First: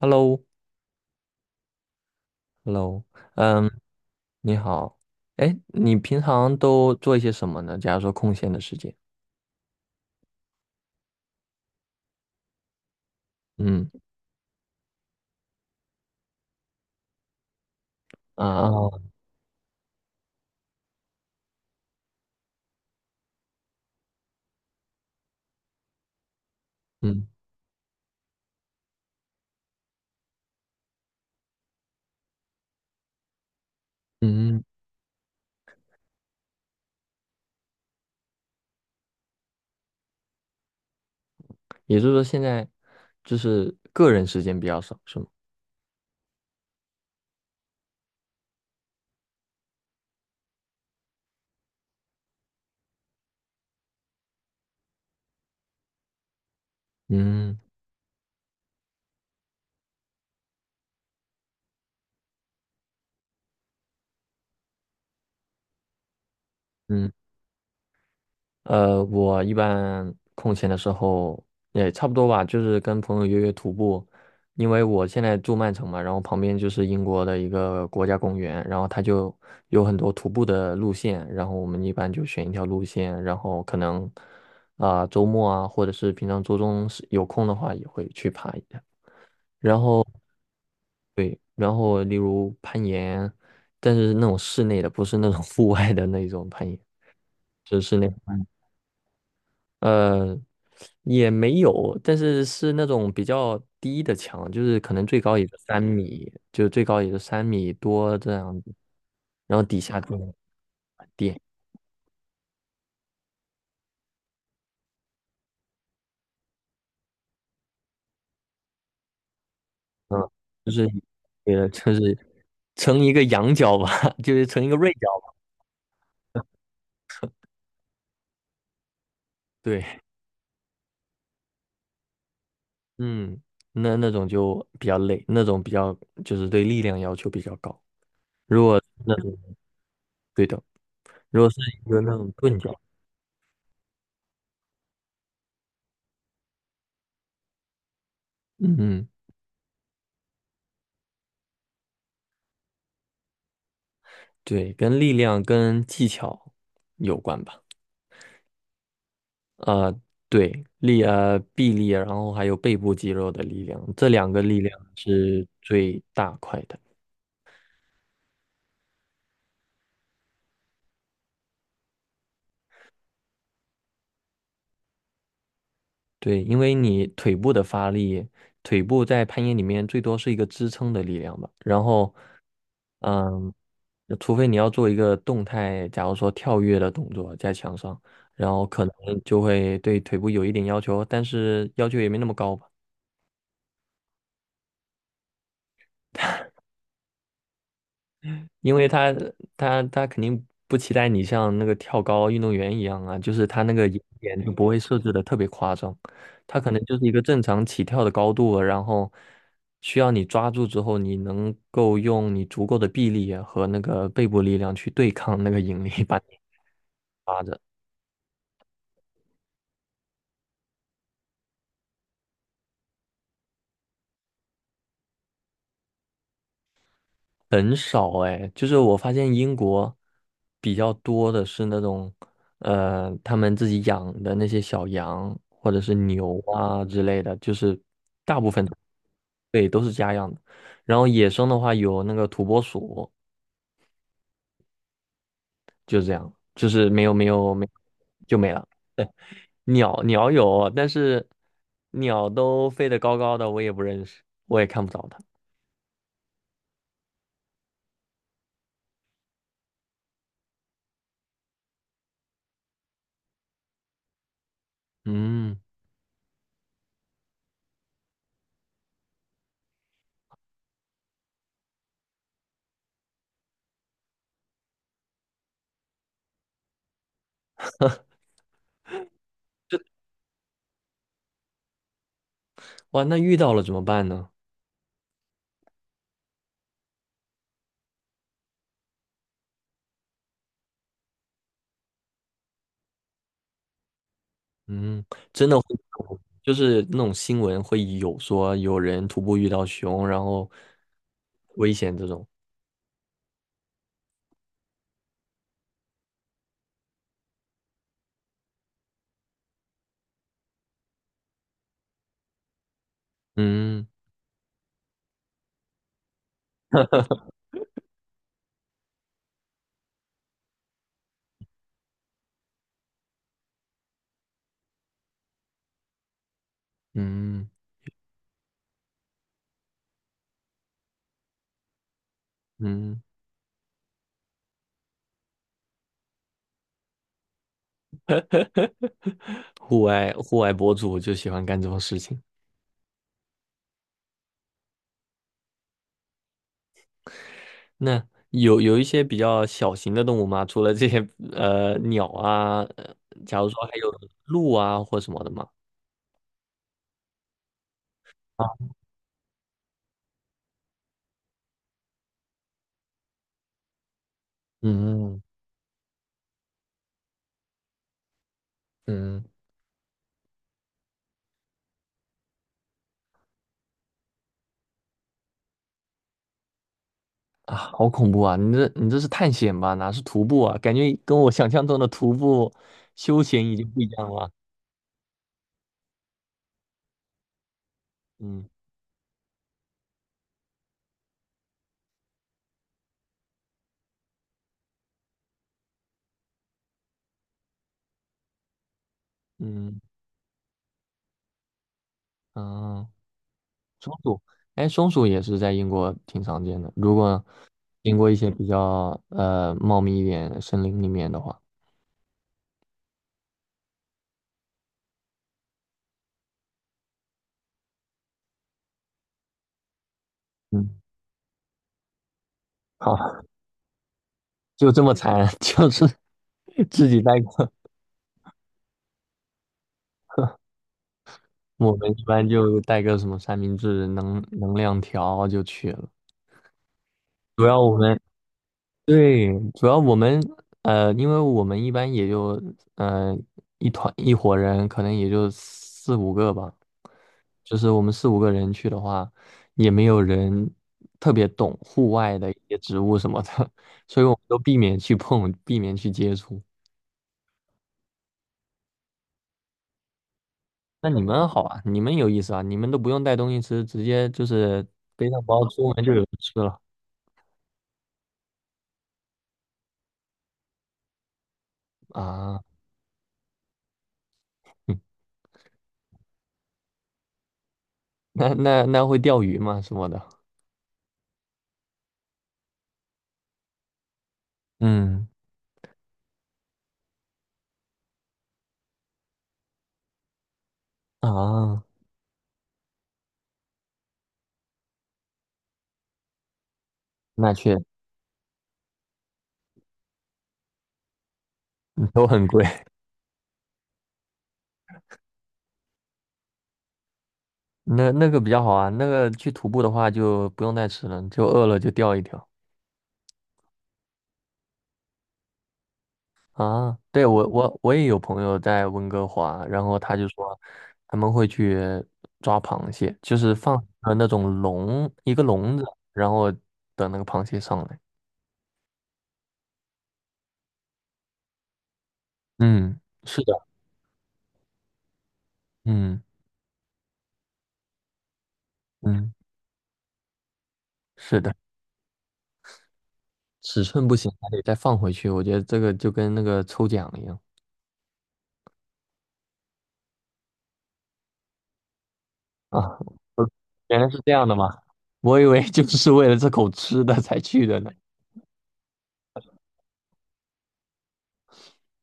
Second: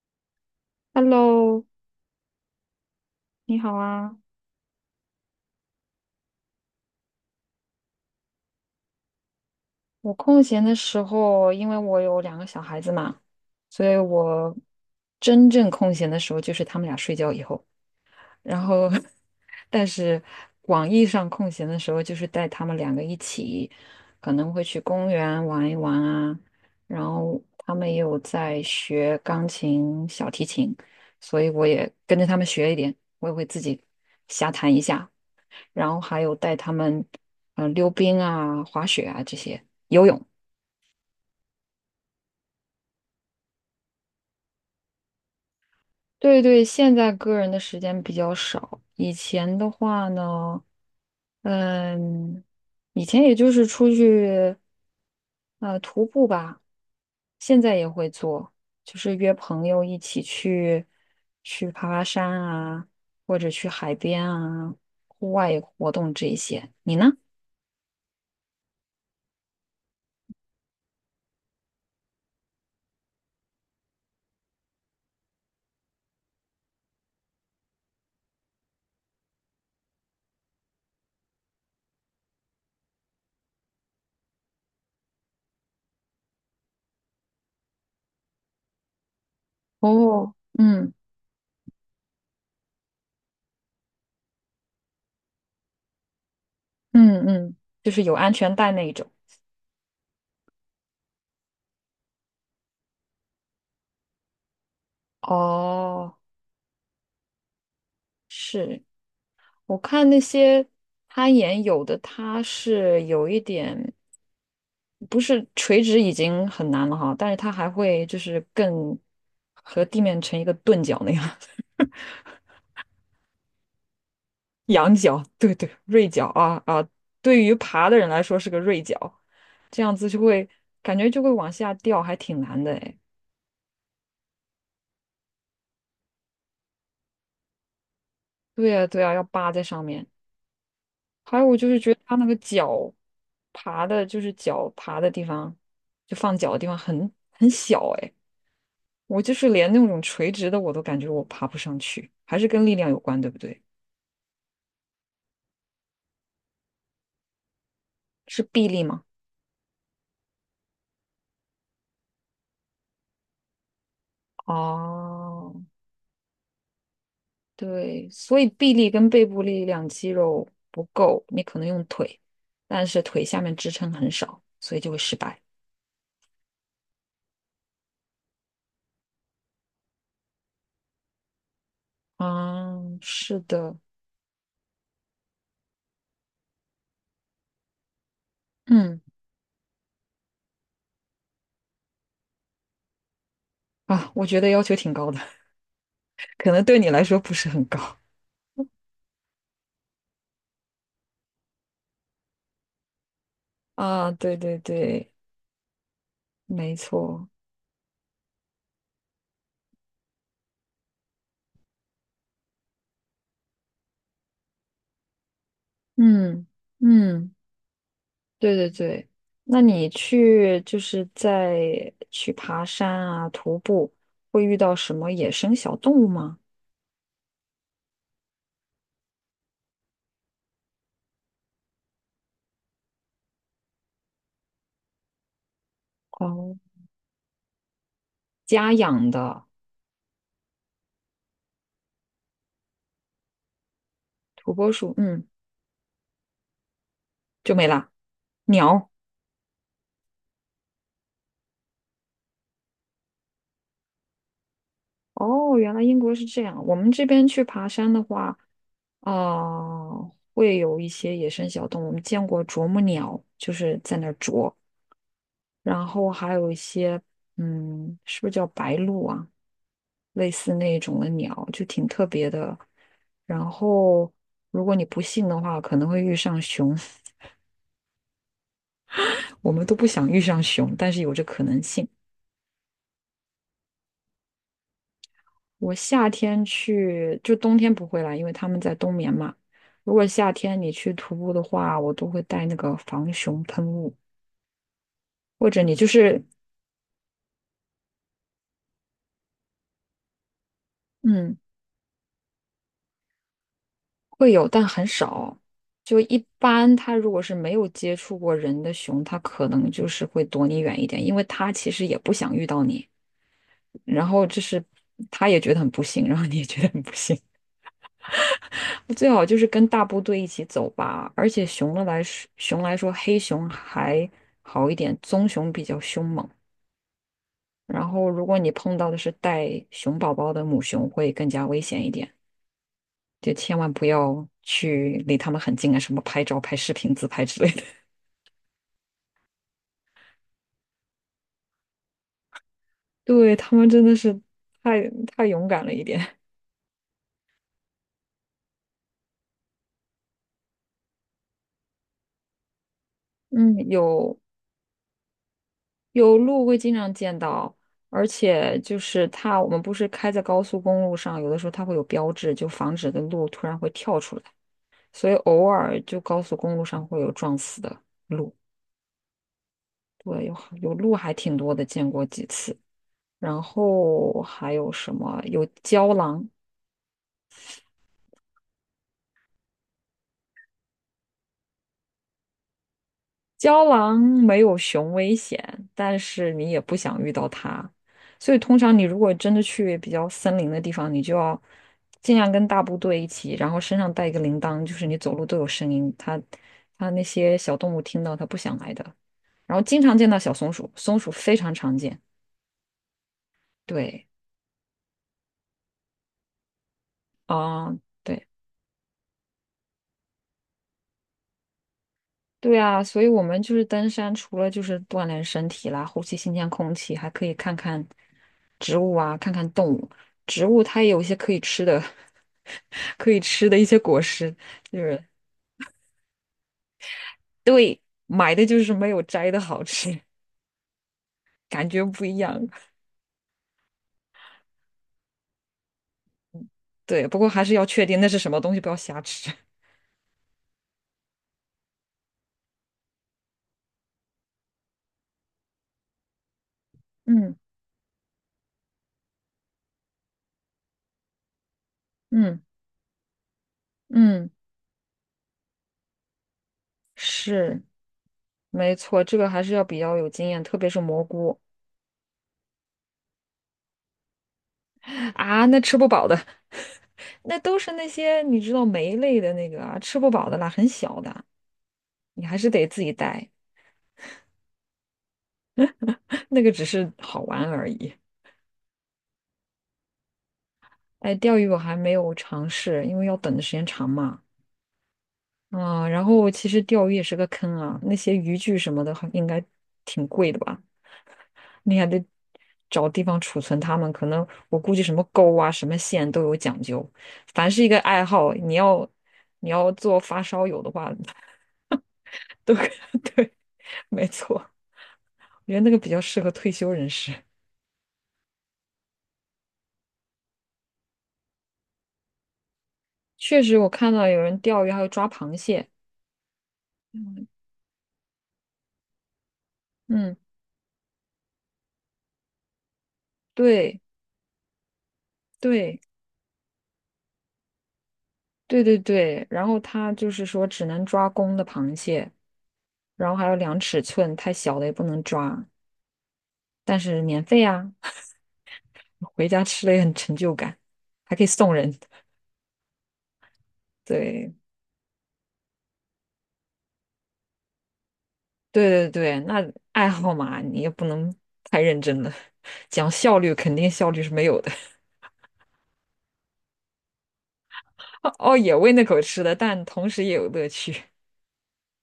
Hello,Hello,Hello,你嗯，好啊！你好。哎，你平常都做一些什么呢？假如说空闲的时间。我空闲的时候，因为我有两个小孩子嘛，所嗯以我真正空闲的时候就是他们俩睡觉以后，啊然后，哦 但是广义上空闲的时候，就是带他们两个一起，可能会去公园玩一玩啊，然嗯后他们也有在学钢琴、小提琴，所以我也跟着他们学一点，我也会自己瞎嗯，弹一下。然后还有带他们溜冰啊、滑雪啊这些，游泳。也就是说现在就是个人时间比较少，是吗？对对，现在个人的时间比较少，以前的话呢，嗯，以前也就是出去徒步吧，嗯现在也会做，就是约朋友一起去爬爬山啊，或者去海边啊，户外活动这一些。你呢？嗯我一般空闲的时候也差不多吧，就是跟朋友约约徒步。因为我现在住曼城嘛，然后旁边就是英国的一个国家公园，然后它就有很多徒步的路线，然后我们一般就选一条路线，然后可能啊、周末啊，或者是平常周中是有空的话也会去爬一下，然后哦，嗯例如攀岩，但是那种室内的，不是那种户外的那种攀岩，嗯嗯，就是就室是内。有安全带那一种。呃，也没有，但是是那种比较低的墙，就是可能最高也就三哦，米，就最高也就三米多这样子，是然后底我下看就那些很攀低。岩，有的它是有一点，不是垂直已经很难了哈，但是它还会就是更和地面嗯，成一个就钝是角那样，也就是成一个羊角吧，就是成 一个锐仰角角，吧。对对，锐角啊啊，对于爬的人来说是个锐角，这样对。子就会感觉就会往下掉，还挺难的哎。嗯，那种就比较累，那种比较就是对力量要求比较高。对呀对那呀，要种扒在上面。对的，还如有果是我就是一觉个得他那那种个钝角。脚爬的，就是脚爬的地方，就放脚的地方很小哎，嗯。我就是连那种垂直的我都感觉我爬不上去，还是跟力量有关，对不对？对，跟力量跟技巧有关吧。是臂力吗？呃，对，臂力，然后还有背部肌肉的力量，这两个力量是哦，最大块的。对，所以臂力跟背部力量肌肉不够，你可能用腿，但是腿下面支撑很少，所以就会失败。对，因为你腿部的发力，腿部在攀岩里面最多是一个支撑的力量吧。然后啊，是嗯，的，除非你要做一个动态，假如说跳跃的动作在墙上，然后可能嗯，就会对腿部有一点要求，但是要求也没那么高吧。啊，我觉得要求挺高的，可能对你来说不是很高。因为他肯定不期待你像那个跳高运动员一样啊，就是他那个眼啊，对点就对不会设对。置的特别夸张。他可没能就是一个错，正常起跳的高度啊，然后需要你抓住之后，你能够用你足够的臂力啊和那个背部力量去对抗那个引力 把你嗯嗯抓着。对对对。那你去就是在去爬山啊、徒步，会遇到什么野生小动物吗？很少哎，就是我发现英国比较多的是那种，他们自己养的那些小羊或者是牛哦，啊之类的，就是。家养的对，都是家养的。然后野生的话有那个土拨鼠，土拨鼠，嗯，就这样，就是没有没有就没没啦。就没了。鸟，鸟有，但是鸟都飞得高高的，我也不认识，我也看不着它。哦，原来英国是这样。我们这边去爬山的话，啊、会有一些野生小动物。我们见过啄木鸟，就是在那儿啄，嗯。然后还有一些，嗯，是不是叫白鹭啊？类似那种的鸟，就挺特别的。然后，如果你不信的话，可能会遇上熊。我们都不想遇上熊，但是有这可能性。哇，那遇到了怎么办呢？我夏天去，就冬天不会来，因为他们在冬眠嘛。如果夏天你去徒步的话，我都会带那个防熊喷雾，嗯，真或的者会你就有，是，就是那种新闻会有说有人徒步遇到熊，然后嗯，危险这种。会有，但很少。就一般，它如果是没有接触过人的熊，它可能就是会躲你远一点，因为它其实也不想遇到你。嗯然后就是它也觉得很不幸，然后你也觉得很不幸。最好就是跟大部队一起走吧。而且熊的来说，熊来说，黑熊还好一点，棕熊比较凶猛。嗯然后如果你碰到的是带熊宝宝的母熊，会更加危险一点。嗯，就千万不要去离他们很近啊，什么拍照、拍视频、自拍之类 户外博主就喜欢干这种事情。对，他们真的是太勇敢了一点。那有有一些比较小型的动物吗？除了这些鸟啊，假如说嗯，还有有鹿啊或什么的吗？有鹿会经常见到，而啊，且就是它，我们不是开在高速公路上，有的时候它会有标志，就防止的鹿突然会跳出来，所以嗯偶尔就高速公路上会有撞死的鹿。嗯对，有鹿还挺多的，见过几次。然后还有什么？有郊狼，啊，好恐怖啊！你这是探险吧？哪是徒步啊？感觉跟我想象中的徒步休闲已郊经不一狼样了啊。没有熊危险，但是你也不想遇到它，所以嗯通常你如果真的去比较森林的地方，你就要尽量跟大部队一起，然后身上带一个铃铛，就是你走路都有声音，它那些小动物听到它不想来的。然后嗯经常见到小松鼠，松鼠非常常见。啊，松对，鼠，哎，松鼠也是在英国挺常见的。如果啊、经过一对，些比较茂密一点的森林里面的话，对啊，所以我们就是登山，除了就是锻炼身体啦，呼吸新鲜空气，还可以看看植物啊，看看动物。植物嗯，它也有一些可以吃的，可以好。吃的一些果实，就就这么是惨，就是自己带个，买的就是没有摘的好吃，感我觉们一不一般样。就带个什么三明治、能量条就去了。对，不过主还是要要我确们定那是什么东西，不要瞎对，吃。主要我们因为我们一般也就呃一团一伙人，可能也就四五个吧。嗯就是我们四五个人去的话，也没有人特别懂户外的一嗯些植物什么的，所以我们嗯，都避免去碰，避免去接触。是没错，这个还是要比较有经验，特别是那你蘑们菇好啊，你们有意思啊，你们都不用带东西吃，直接就是背上包啊，那出吃门不就有饱的。吃了那都是那些你知道酶类的那个啊，吃不饱的啦，很小的，你啊。还是嗯，得自己带。那个只是好玩而已。那那会钓鱼吗？什么的？哎，钓鱼我还没有尝试，因为要等的时间长嘛。嗯嗯，然后其实钓鱼也是个坑啊，那些渔具什么的还应该挺贵的吧？啊，你还得找地方储存它们，可能我估计什么钩啊、什么线都有讲究。那凡确是一个爱好，你要做发烧友的话，都很贵。都 对，没错。我觉得那个比较适合退休人士。那那个比较好啊，那个去徒步的话就不用带吃了，就饿了就钓一条确实，我看到有人钓鱼，还有抓螃蟹。啊。对，嗯，我也有朋友在温哥华，然后他就嗯说他们会去抓螃蟹，就是放对那种一个笼子，对然后等那个螃蟹上来。对对对。然后他就是说，只能抓公的螃蟹，嗯。然后是还有的。量尺寸，太小的也不能抓。嗯但是免费啊，嗯，回家吃了也很成就感，还是可以的，送人。尺寸不行还对得再放回去。我觉得这个就跟那个抽奖一样对对对，那爱好嘛，你也不能太认真了，啊。讲效呃率肯定原来效是率是这没样的有吗？的。我以为就 是为了这口吃的才去的呢。哦，也喂那口吃的，但同时也有乐趣。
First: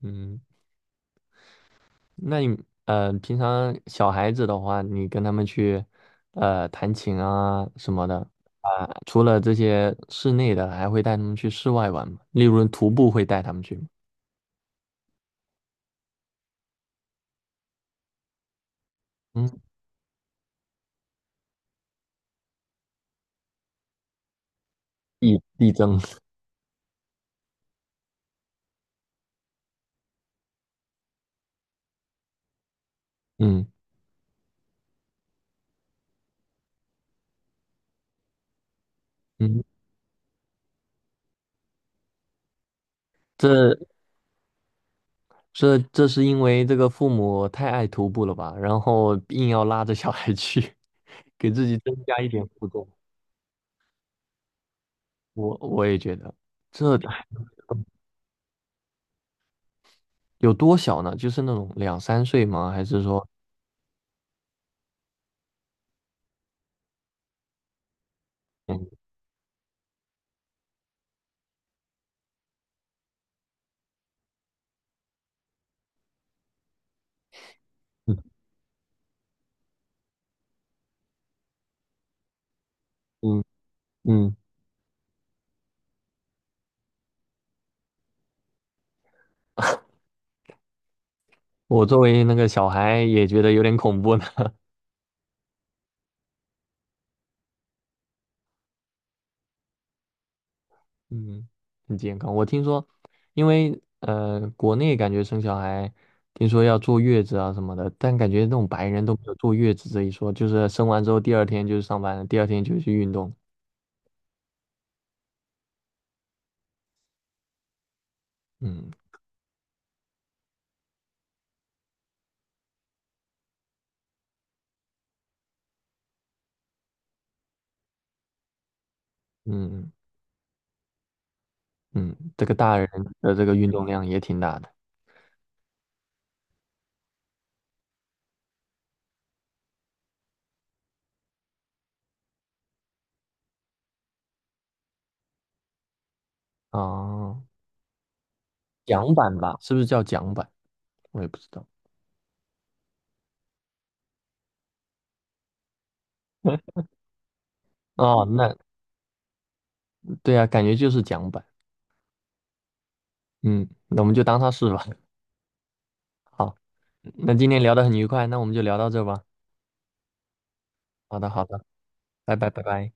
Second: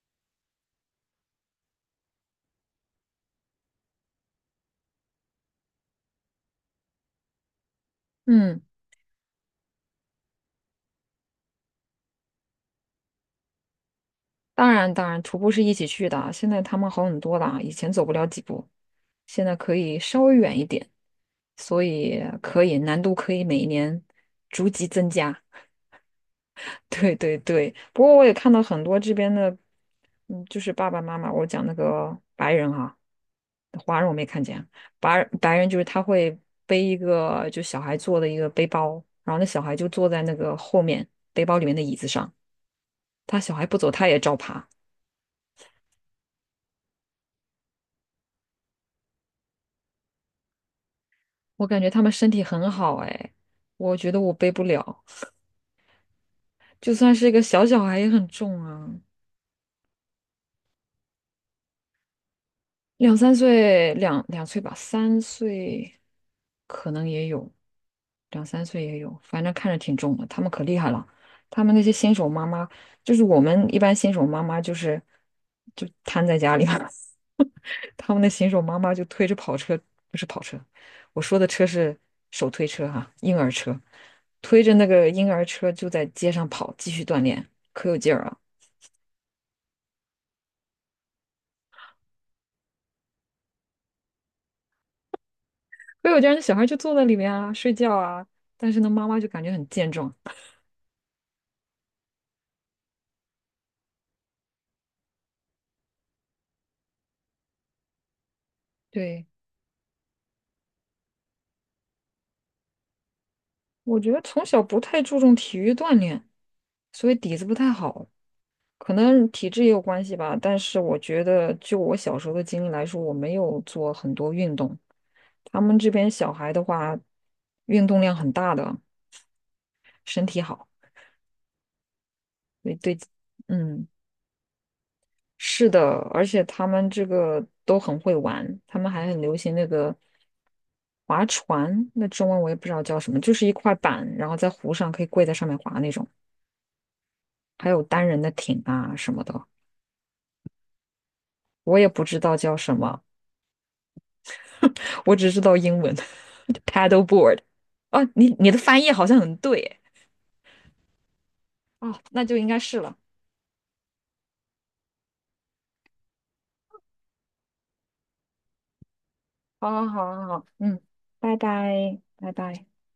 嗯，那你平常小孩子的话，你跟他们去弹琴啊什么的 嗯。啊，除了这些室内的，还会带他们去室外玩吗？例如徒步会带他们去吗？当然，当然，徒步是一起去的啊。现在他们好很多了啊，以前走不了几步，现在嗯，可以稍微远一点，所以可以难度可以每一年逐级增加。力争，对对对，不过我也看到很多这边的，嗯，就是爸爸妈妈，我讲那个白人哈、嗯华人我没看见，白人就是他会背一个就小孩坐的一个背包，然后那小嗯，孩就坐在那个后面背包里面的椅子上，他小孩不走，这他也照爬。这是因为这个父母太爱徒步了吧，然后硬要拉着小孩去，给自我己感觉增他们加一身体点负很重。好哎，我觉得我背不了，我也觉得，就这算是一个小小孩也很重啊。有多小呢？就是那种两三岁吗？还是两说，三岁，两岁吧，三岁可能也有，两三岁也嗯有，反正看着挺重的。他们可厉害了，他们那些新手妈妈，我们一般新手妈妈就瘫在家里嘛，他嗯们的新手妈妈就推着跑车，不是跑车，我说的车是手推车哈、婴嗯，儿车，嗯推着那个婴儿车就在街上跑，继续锻炼，可有劲儿啊！我作为那个小孩也觉得有点恐怖呢。可有劲儿，那小孩就坐在里面啊，睡觉啊，但是呢，妈妈就感觉很健壮。嗯，很健康。我听说，因为国内感觉生小孩，听说要坐月子啊什么的，但感觉那种白人都没对，有坐月子这一说，就是生完之后第二天就是上班了，第二天就去运动。我觉得从小不太注重体育锻炼，所以底子不太好，嗯可能体质也有关系吧。但是我觉得，就我小时候的经历来说，我没有做很多运动。他们这边小孩的话，运动量很大的，嗯身体好，嗯，这个对大人对，的这个运动嗯，量也挺大的。是的，而且他们这个都很会玩，他们还很流行那个划船，那中文我也不知道叫什么，就是一块板，然后在湖上可以跪在上面划那种。哦，还有单人的艇啊什桨么板的，吧，是不是叫桨板？我也不知道。我也不知道叫什么，我只知道英文 paddleboard。哦，哦，你那的翻译好像很对对啊，感觉就是桨板。哦，那就应该是了。嗯，那我们就当它是吧。好，那今天聊得很愉快，那我们就聊到这吧。好好好好好，嗯，好的，拜好的，拜，拜拜拜，拜拜。拜。